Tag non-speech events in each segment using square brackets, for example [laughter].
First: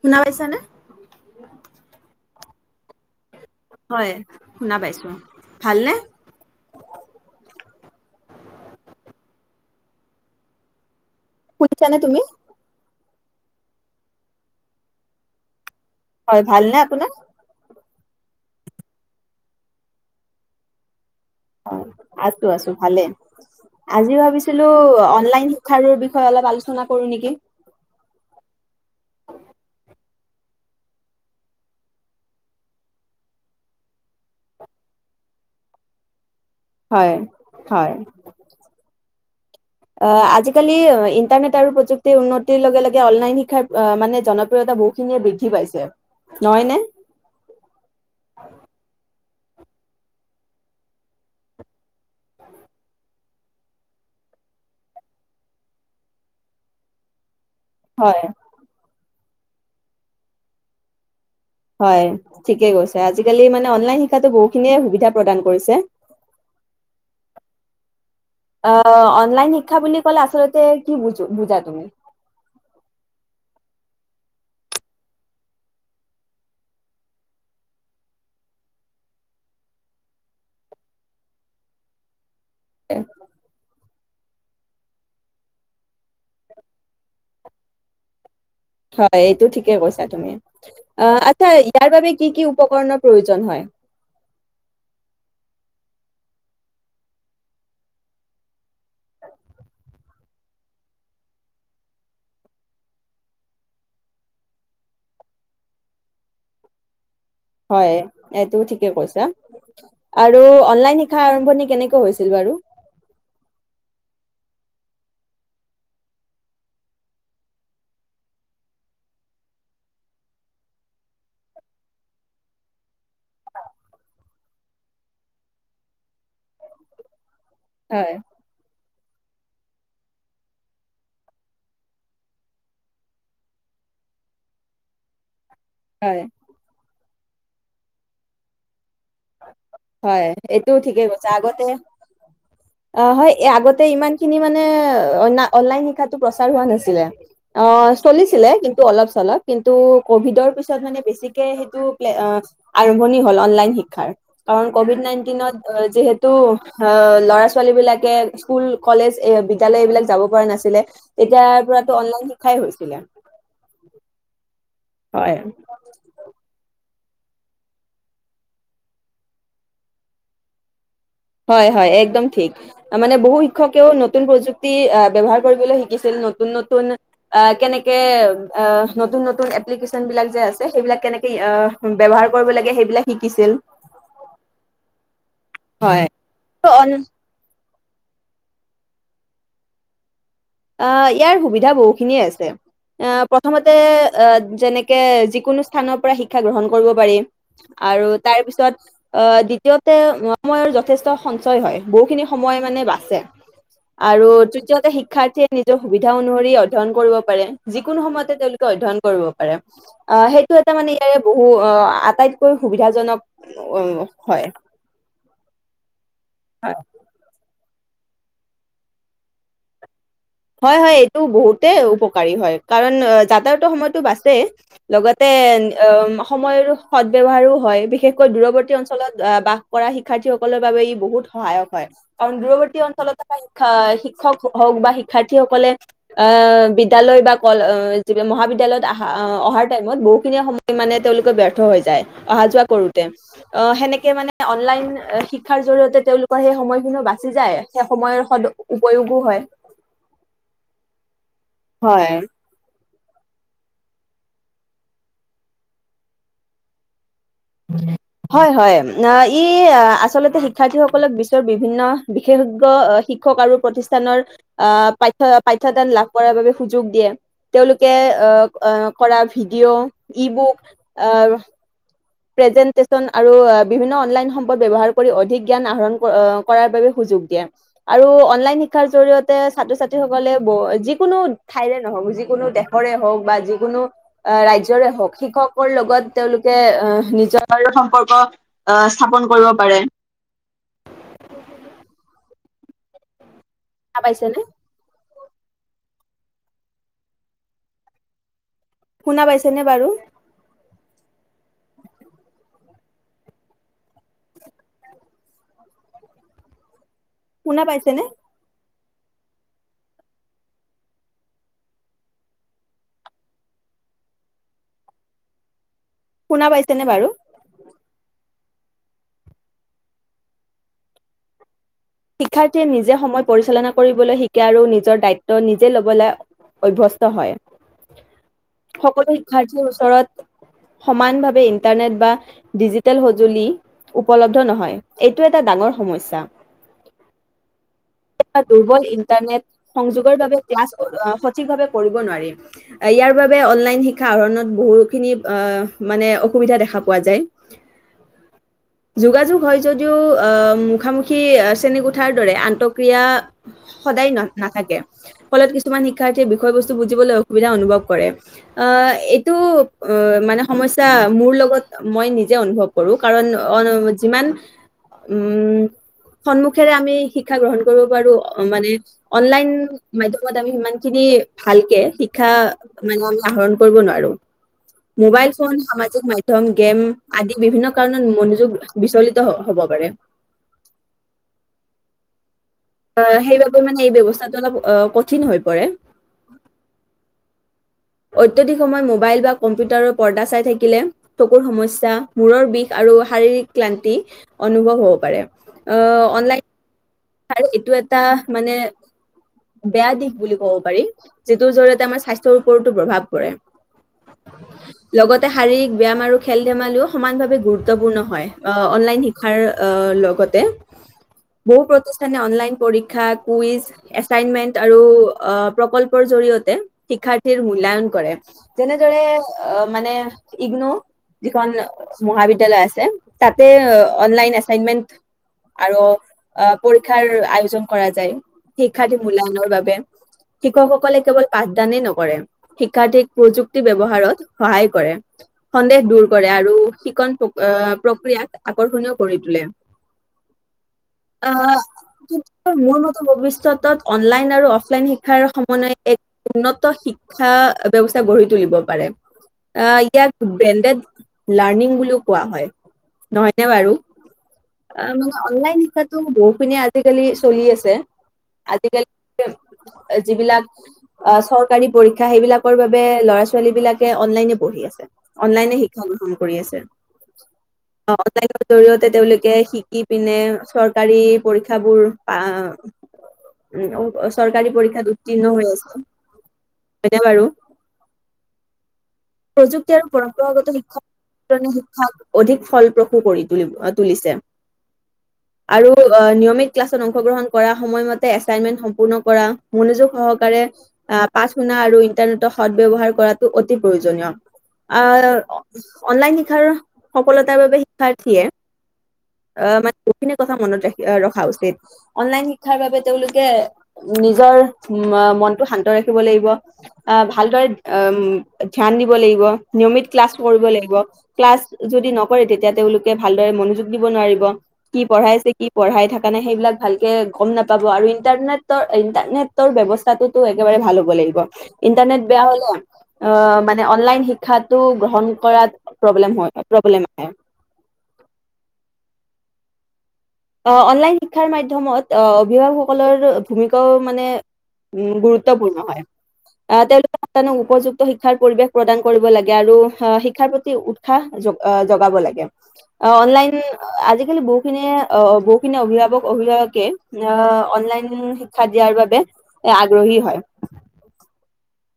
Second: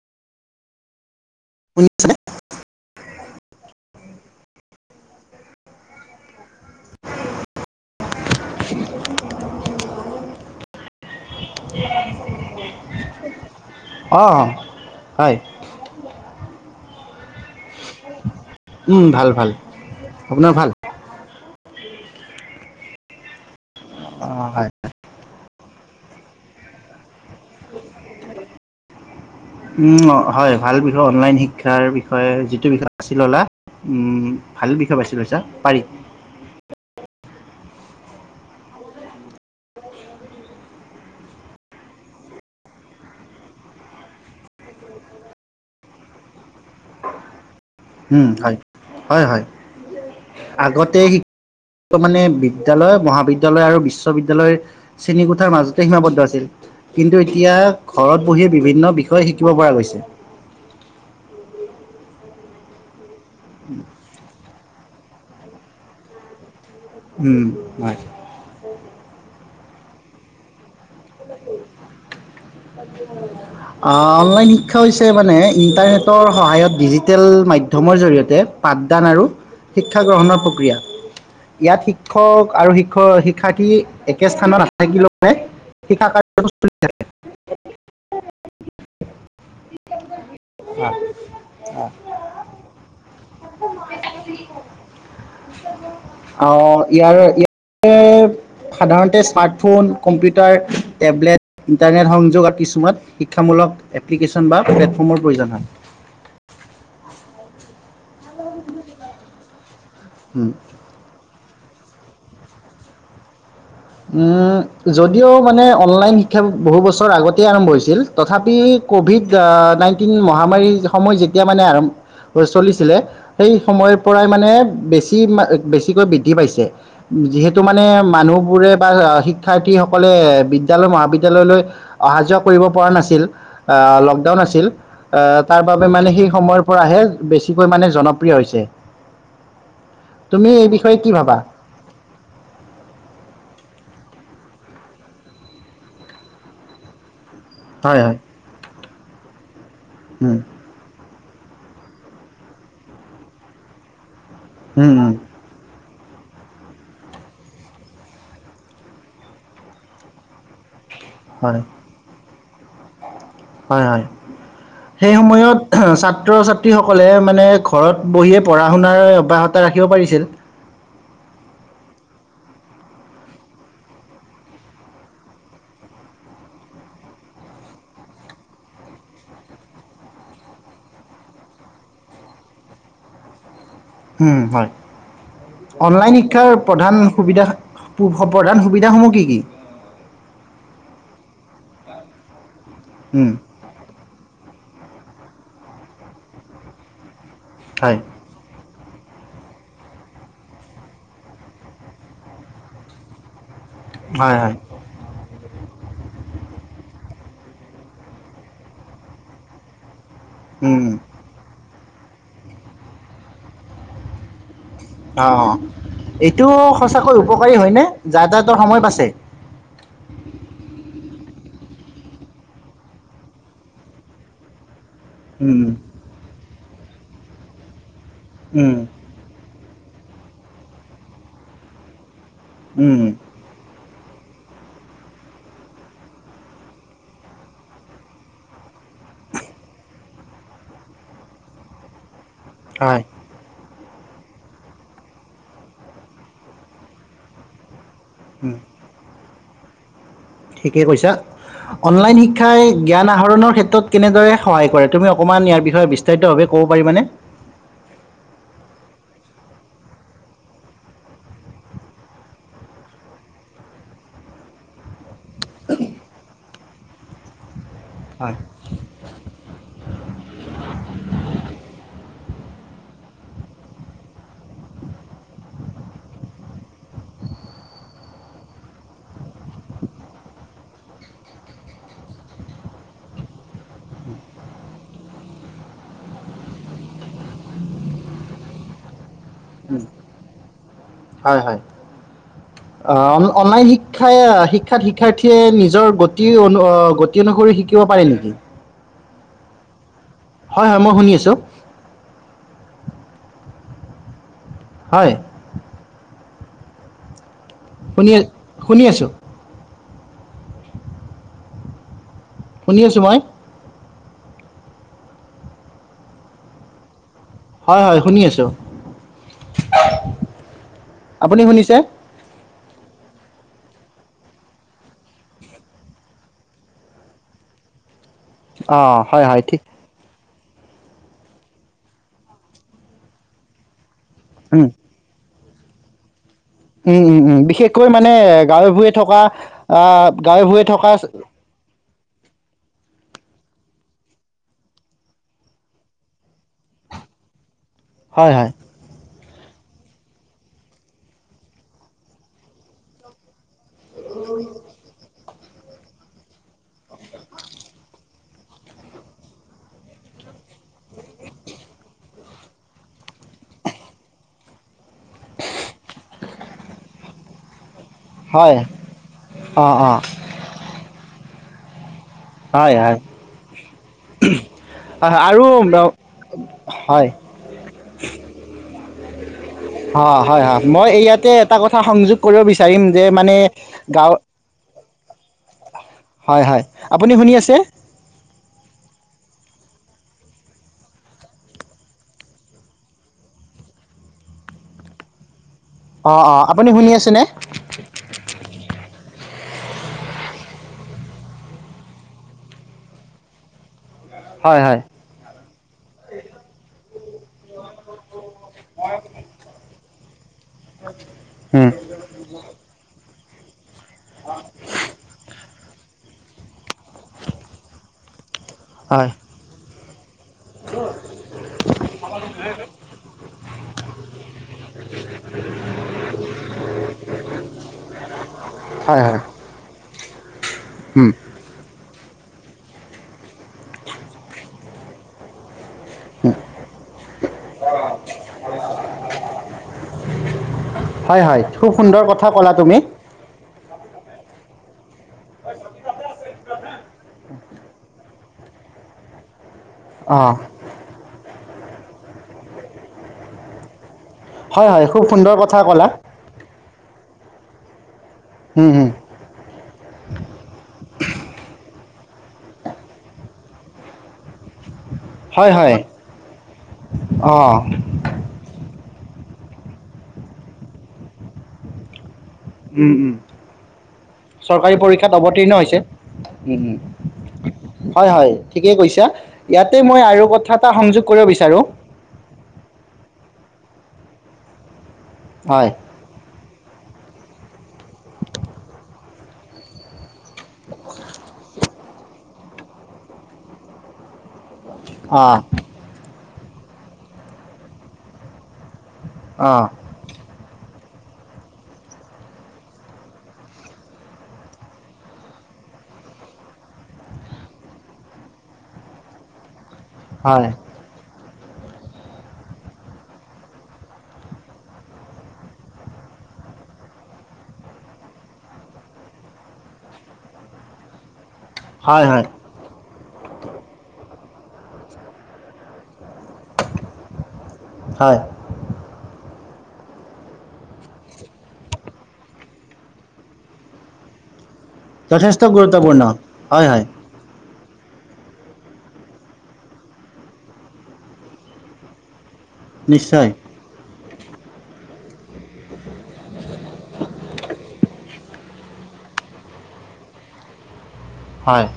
শুনা পাইছানে শুনিছা নে হয় শুনা পাইছোঁ, ভালনে [unintelligible] শুনিছা নে তুমি অঁ হয় হয় ভালনে আপোনাৰ উম ভাল ভাল আপোনাৰ ভাল অ আছোঁ আছোঁ ভালে আজি অঁ ভাবিছিলো হয়। অনলাইন শিক্ষাগুৰুৰ বিষয়ে অলপ আলোচনা কৰোঁ নেকি উম অ হয় ভাল বিষয় অনলাইন শিক্ষাৰ বিষয়ে যিটো বিষয়ে বাছি ললা ভাল বিষয় বাছি লৈছা পাৰি হয় হয় অ আজিকালি ইন্টাৰনেট আৰু প্ৰযুক্তিৰ উন্নতিৰ লগে লগে অনলাইন শিক্ষাৰ মানে জনপ্ৰিয়তা বহুখিনিয়ে বৃদ্ধি পাইছে নহয় নে উম হয়। হয় হয় আগতে মানে বিদ্যালয় মহাবিদ্যা লয় আৰু বিশ্ববিদ্যালয় শ্ৰেণীকোঠাৰ মাজতে সীমাবদ্ধ আছিল কিন্তু এ এতিয়া ঘৰত হয়, বহিয়ে বিভিন্ন বিষয় তই শিকিব পৰা গৈছে হয় ঠিকেই কৈছে। আজিকালি মানে অনলাইন শিক্ষাটো বহুখিনিয়েই সুবিধা থাকে। প্ৰদান কৰিছে। উম হয়। অ অনলাইন শিক্ষা বুলি ক'লে আচলতে কি বুজো বুজা তুমি অনলাইন শিক্ষা হৈছে মানে ইণ্টাৰনেটৰ সহায়ত ডিজিটেল মাধ্যমৰ জৰিয়তে পাঠদান আৰু শিক্ষা গ্ৰহণৰ প্ৰক্ৰিয়া ইয়াত শিক্ষক আৰু শিক্ষক শিক্ষাৰ্থী একে স্থানত নাথাকিলেও [unintelligible] হয় এইটো ঠিকে কৈছা তুমি আচ্ছা ইয়াৰ বাবে কি কি উপকৰণৰ প্ৰয়োজন হয়? ইয় ই সাধাৰণতে স্মাৰ্টফোন কম্পিউটাৰ উটাৰ টেবলেট ইণ্টাৰনেট সংযোগ আৰু কিছুমান শিক্ষামূলক এপ্লিকেশ্যন বা প্লেটফৰ্মৰ প্ৰয়োজন হয়। হয়। এইটো ঠিকে কৈছা আৰু হয় অনলাইন শিক্ষা আৰম্ভণিৰ কেনেকুৱা হৈছে বাৰু? যদিও মানে অনলাইন শিক্ষা বহু বছৰ আগতেই আৰম্ভ হৈছিল তথাপি ক'ভিড নাইণ্টিন মহামাৰীৰ সময় যেতিয়া মানে আৰম্ভ চলিছিলে সেই সময়ৰ পৰাই মানে বেছি বেছিকৈ বৃদ্ধি পাইছে যিহেতু টো মানে হয়, মানুহ শিক্ষাৰ্থীসকলে বিদ্যালয় মহাবিদ্যালয়লৈ অহা যোৱা কৰিব পৰা নাছিল লকডাউন আছিল। তাৰ বাবে মানে হয়, সেই সময়ৰ পৰাহে বেছিকৈ মানে জনপ্ৰিয় হৈছে। হয় তুমি এই এইটো বিষয়ে ঠিকেই কি কৈছে ভাবা? আগতে অ হয় আগতে ইমান খিনি মানে অনলাইন শিক্ষাটো প্ৰচাৰ হোৱা নাছিলে। অ হয় হয় চলিছিলে কিন্তু অলপ চলপ কিন্তু উম কভিডৰ পিছত মানে বেছি। সেইটো আৰম্ভণি হল অনলাইন শিক্ষাৰ কাৰণ উম কভিড উম নাইনটিনত যিহেত তো আহ ল'ৰা ছোৱালী বিলাকে স্কুল কলেজ এ বিদ্যালয় এইবিলাক যাব পৰা নাছিলে। হয় তেতিয়াৰ পৰাতো অনলাইন শ খাই হৈছিলে হয় হয়। সেই হয়। সময়ত ছাত্ৰ ছাত্ৰীসকল লে মানে ঘৰত বহিয়ে পঢ়া শুনা অব্যাহত ৰাখিব পাৰিছিল। হয় হয় একদম ঠিক মানে বহু শিক্ষকেও নতুন প্ৰযুক্তি ব্যৱহাৰ কৰিবলৈ শিকিছিল নতুন- নতুন কেনেকে ই নতুন- নতুন এপ্লিকেচনবিলাক যে আছে সেইবিলাক কেনেকে এ ব্যৱহাৰ কৰিব লাগে সেইবিলাক শিকিছিল। উম হয়। হয় অনলাইন শিক্ষাৰ তো প্ৰধান অন- সুবিধা পু প্ৰধান সুবিধাসমূহ কি কি অ ইয়াৰ সুবিধা বহুখিনিয়ে আছে ছে অ উম, প্ৰথমতে অ যেনেকে যিকোনো স্থানৰ পৰা শিক্ষা গ্ৰহণ কৰিব পাৰি হয় আৰু তাৰ পিছত আহ দ্বিতীয়তে সময়ৰ যথেষ্ট সঞ্চয় হয় বহুখিনি সময় মানে বাচে আৰু হয় হয় তৃতীয়তে শিক নিজৰ সুবিধা অনুসৰি অধ্যয়ন কৰিব পাৰে যিকোনো সময়তে তেওঁলোকে অধ্যয়ন কৰিব পাৰে অ সেইটো এটা উম, মানে ইয়াৰে বহু অ আটাইতকৈ সুবিধাজনক হয় অ এইটো সঁচাকৈ উপকাৰী হয়নে যাতায়াতৰ সময় বাচে হয় হয় এইটো বহুতে উপকাৰী হয় কাৰণ যাতায়তৰ সময়তো বাচেই লগতে হয় অ সময়ৰো সদ ব্যৱহাৰো হয় বিশেষ কৈ দূৰৱৰ্তী উম, অঞ্চলত আ বাস কৰা শিক্ষাৰ্থীসকলৰ বাবে ই বহুত সহায়ক হয় কাৰণ দূৰবৰ্তি অঞ্চলত থকা শিক্ষা শিক্ষক হওঁক বা শিক্ষ শিক্ষাৰ্থীসকলে আহ বিদ্যালয় বা কলে মহাবিদ্যালয়ত আ অহাৰ টাইমত বহুখিনিয়ে সময় মানে তেওঁলোকে ব্যৰ্থ হৈ যায় অহা যোৱা কৰোতে অ সেনেকে মানে অনলাইন শিক্ষাৰ জৰিয়তে তেওঁলোকৰ সেই সময়খিনিও বাচি যায় সেই সময়ৰ সদ উপয়োগো হয় ঠিকেই কৈছা হয় অনলাইন শিক্ষাই জ্ঞান আহৰণৰ ক্ষেত্ৰত কেনেদৰে সহায় কৰে তুমি অকমান ইয়াৰ বিষয়ে বিস্তাৰিত ভাৱে ক'ব পাৰিবা নে হয় হয় ই আচলতে শিক্ষাৰ্থীসকলক বিশ্বৰ বিভিন্ন বিশেষজ্ঞ শিক্ষক আৰু প্ৰতিষ্ঠানৰ আহ পাঠ্যয় পাঠ্য দান লাভ কৰাৰ বাবে সু সুযোগ দিয়ে তেওঁলোকে হয় আহ আহ কৰা ভিডিঅ', ই বুক আহ প্ৰেজেনটেচন আৰু বিভিন্ন অনলাইন সম্পদ ব্যৱহাৰ কৰি অধিক জ্ঞান আহৰণ কৰাৰ বাবে সুযোগ দিয়ে আৰু অনলাইন শিক্ষাৰ জৰিয়তে ছাত্ৰ ছাত্ৰীসকলে যিকোনো ঠাইৰে নহওঁক যিকোনো দেশৰে হওঁক বা যিকোনো ৰাজ্যৰে হওঁক শিক্ষকৰ লগত তেওঁলোকে আহ নিজৰ সম্পৰ্ক আহ স্থাপন কৰিব পাৰে। হোম হয় হয় অ অনলাইন শুনা শিক্ষাই পাইছেনে শিক্ষাত শিক্ষাৰ্থী কে নিজৰ গতি অনু অনুসৰি শিকিব পাৰে নেকি শুনা পাইছে নে বাৰু হয় হয় মই শুনি আছোঁ হয় শুনা পাইছেনে শুনি শুনি আছোঁ শুনি আছোঁ মই শুনা পাইছেনে বাৰু হয় হয় শুনি আছো আপুনি শুনিছে শিক্ষাৰ্থীয়ে নিজে সময় পৰিচালনা কৰিবলৈ শিকে আৰু নিজৰ দায়িত্ব নিজে ল'বলৈ অভ্যস্ত হয় অঁ সকলো হয় হয় ঠিক শিক্ষাৰ্থীৰ ওচৰত সমান ভাৱে ইণ্টাৰনেট বা ডিজিটেল সঁজুলি উপলব্ধ উম, নহয় এইটো এটা ডাঙৰ সমস্যা উম, উম, উম। বিশেষকৈ মানে গাঁৱে দুৰ্বল ভূঞে থকা ইন্টাৰনেট আহ, সংযোগৰ বাবে গাঁৱে ভূঞে ক্লাছ থকা সঠিক ভাৱে কৰিব নোৱাৰিম ইয়াৰ বাবে অনলাইন শিক্ষ শিক্ষা আহৰণত বহুখিনি আহ মানে অসুবিধা দেখা পোৱা যায় হয় হয় যোগোয়োগ হয় যদিও অ মুখামুখি শ্ৰেণীকোঠাৰ দৰে আন্তঃক্ৰিয়া সদায় ন নাথাকে ফলত কিছুমান শিক্ষাৰ্থীয়ে বিষয়ে বস্তু বুজিবলৈ অসুবিধা অনুভৱ কৰে আহ এইটো মানে সমস্যা মোৰ লগত মই নিজে অনুভৱ কৰোঁ কাৰণ অ যিমান। উম সন্মুখেৰে আমি শিক্ষা গ্ৰহণ। কৰিব পাৰো হয় মানে অনলাইন অঁ অঁ মাধ্যমত আমি সিমান খিনি। ভালকে শিক শিক্ষা হয় হয় হয় মানে আমি আহৰণ কৰিব নোৱাৰোঁ হয়। মোবাইল আৰু ফোন ম- সামাজিক মাধ্যম গেম হয় আদি বিভিন্ন কাৰণত মনোযোগ বিচলিত। দহ। অ হয় হয় মই ইয়াত। তেএটা কথা সংযুক্ত কৰিব বিচাৰিম যে আহ, মানে সেইবাবে এই গাঁওত ব্যৱস্থাটো অলপ আহ, কঠিন হৈ পৰে। হয় হয় আপুনি শুনি আছে। অত্যধিক সময় মোবাইল বা কম্পিউটাৰৰ পৰ্দা চাই থাকিলে চকুৰ সমস্যা মূৰৰ বিষ আৰু শাৰীৰিক ক্লান্তি অনুভৱ হ'ব পাৰে। অ অ আপুনি শুনি আছে আৰু এইটো এটা মানে বেয়া দিশ বুলি ক'ব পাৰি, যিটোৰ জৰিয়তে আমাৰ স্বাস্থ্যৰ ওৰতো প্ৰভাৱ পৰে। হয় হয়। লগতে শাৰীৰিক ব্যায়াম আৰু খেল ধেমালিও সমানভাৱে গুৰুত্বপূৰ্ণ হয়। অনলাইন শিক্ষাৰ লগতে। বহু উম অনলাইন পৰীক্ষা তা কুইজ এচাইনমেন্ট আৰু আ প্ৰকল্পৰ জৰিয়তে শিক্ষাৰ্থীৰ মূল্যায়ন কৰে। তেনেদৰে হয় অ মানে ইগ্ন', যিখন মহাবিদ্যালয় আছে তাতে অনলাইন এছাইনমেন্ট আৰু অ পৰীক্ষাৰ আয়োজন কৰা যায়, শিক্ষাৰ্থী হয় হয় মূল্যায়নৰ বাবে। শিক্ষক সকলে উম কেৱল পাঠদানে ন কৰে, শিক্ষাৰ্থীক প্ৰযুক্তি ব্যৱহাৰত সহায় কৰে। সন্দেহ দূৰ কৰে আৰু শিকন প্ৰক্ অ! প্ৰক্ৰিয়াক আকৰ্ষণীয় কৰি তোলে। হয় অ, হয় খুব সুন্দৰ কি কথা ক'লা মোৰ তুমি মতে ভৱিষ্যতত অনলাইন আৰু অফ লাইন শিক্ষাৰ সমন্বয়ে এক উন্নত শিক্ষা ব্যৱস্থা গঢ়ি তুলিব পাৰে। অ অ ইয়াত ব্ৰেনডেড লাৰনিং বুলিও কোৱা হয়। নহয়নে বাৰু? হয় হয়, খুব সুন্দৰ কথা কলা। বহুখিনি আজিকালি চলি আছে। উম আজিকালি উম যিবিলাক অ চৰকাৰী পৰীক্ষা সেইবিলাকৰ বাবে ল'ৰা ছোৱালী বিলাকে অনলাইনে পঢ়ি আছে। হয় অনলাইনে হয় শিক্ষা গ্ৰহণ কৰি আছে। অ অনলাইনৰ জৰিয়ত তেওঁলোকে শিকি পিনে চৰকাৰী পৰীক্ষাবোৰ আ উম উম উম চৰকাৰী পৰীক্ষাত উত্তীৰ্ণ হৈ আছে। হয় উম উম নে বাৰু? হয় হয় ঠিকেই কৈছা প্ৰযুক্তি ইয়াতে আৰু মই পৰম্পৰাগত কথা এটা শিক্ষাৰ সংযোগ কৰিব বিচাৰোঁ শিক্ষাক অধিক ফলপ্ৰসূ কৰি তুলিব তুলিছে। আৰু হয় নিয়মিত ক্লাছ অংশগ্ৰহণ কৰা, সময়মতে এচাইনমেন্ট সম্পূৰ্ণ কৰা, মনোযো অ অ অনলাইন শিক্ষাৰ সফলতাৰ বাবে শিক্ষাৰ্থীয়ে অ মানে মনত ৰাখ ৰখা উচিত অনলাইন শিক্ষাৰ বাবে তেওঁলোকে নিজৰ ম মনটো শান্ত ৰাখিব লাগিব আহ ভালদৰে উম ধ্যান দিব লাগিব নিয়মিত ক্লাছ কৰিব হয় লাগিব ক্লাছ যদি নকৰে তেতিয়া তেওঁলোকে ভালদৰে মনোযোগ দিব নোৱাৰিব। কি পঢ়াইছে কি পঢ়াই থকা নে সেইবিলাক ভালকে গম নাপাব আৰু ইণ্টাৰনেটৰ ইণ্টাৰনেটৰ ব্যৱস্থাটোতো একেবাৰে ভাল হ'ব লাগিব ইণ্টাৰনেট হয় বেয়া হয় হ'লে অ মানে অনলাইন শি শিক্ষাটো গ্ৰহণ কৰাত প্ৰব্লেম হয় প্ৰব্লেম আহে হয় অ অনলাইন শিক্ষাৰ মাধ্যমত অভিভাৱকসকলৰ ভূমিকাও মানে উম যথেষ্ট গুৰুত্বপূৰ্ণ হয় আহ হয় হয় তেওঁলোকে উপযুক্ত শিক্ষাৰ পৰিৱেশ প্ৰদান কৰিব লাগে আৰু শিক্ষাৰ প্ৰতি উৎসাহ জ জগাব লাগে অ নিশ্চয় অনলাইন আজি আজিকালি বহুখিনিয়ে অ বহুখিনি অভিভাৱক অভিভাৱকে অ অনলাইন শি শিক্ষা দিয়াৰ বাবে এ আগ্ৰহী হয় হয়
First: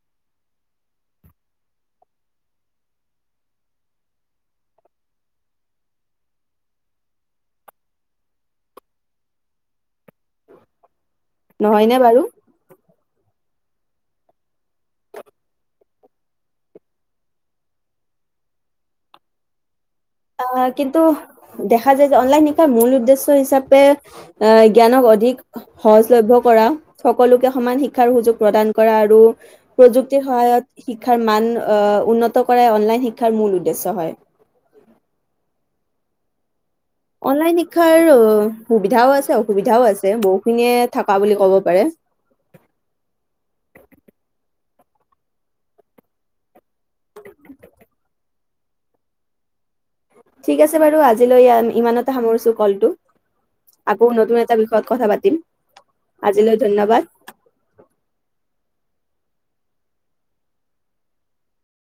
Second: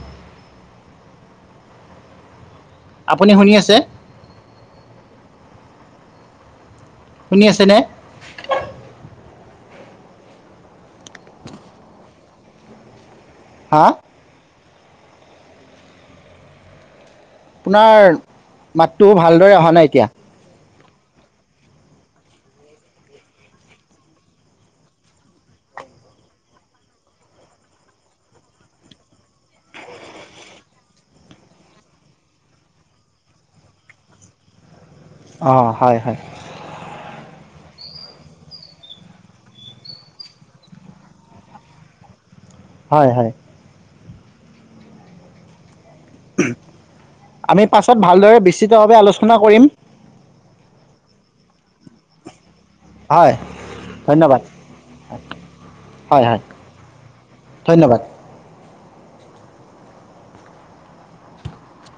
আপুনি শুনি আছে শুনি আছে নে নহয়নে বাৰু হা আপোনাৰ মাতটো ভালদৰে অহা নাই এতিয়া আহ কিন্তু দেখা যায় যে অনলাইন শিক্ষাৰ মূল উদ্দেশ্য হিচাপে জ্ঞানক অধিক সহজলভ্য কৰা সকলোকে সমান শিক্ষাৰ সুযোগ প্ৰদান কৰা আৰু প্ৰযুক্তিৰ সহায়ত শিক্ষাৰ মান আ উন্নত কৰাই অনলাইন শিক্ষাৰ মূল উদ্দেশ্য হয় অ হয় হয় অনলাইন শিক্ষাৰ সুবিধাও আছে অসুবিধাও আছে বহুখিনিয়ে থকা বুলি ক'ব পাৰে হয় হয় উমহ, আমি পাছত ভালদৰে বিস্তৃতভাৱে আলোচনা কৰিম ঠিক আছে বাৰু আজিলৈ ইয়া ইমানতে সামৰিছো কলটো হয়। আকৌ ধন্যবাদ। নতুন এটা বিষয়ত কথা পাতিম হয়, হয়। আজিলৈ ধন্যবাদ ধন্যবাদ।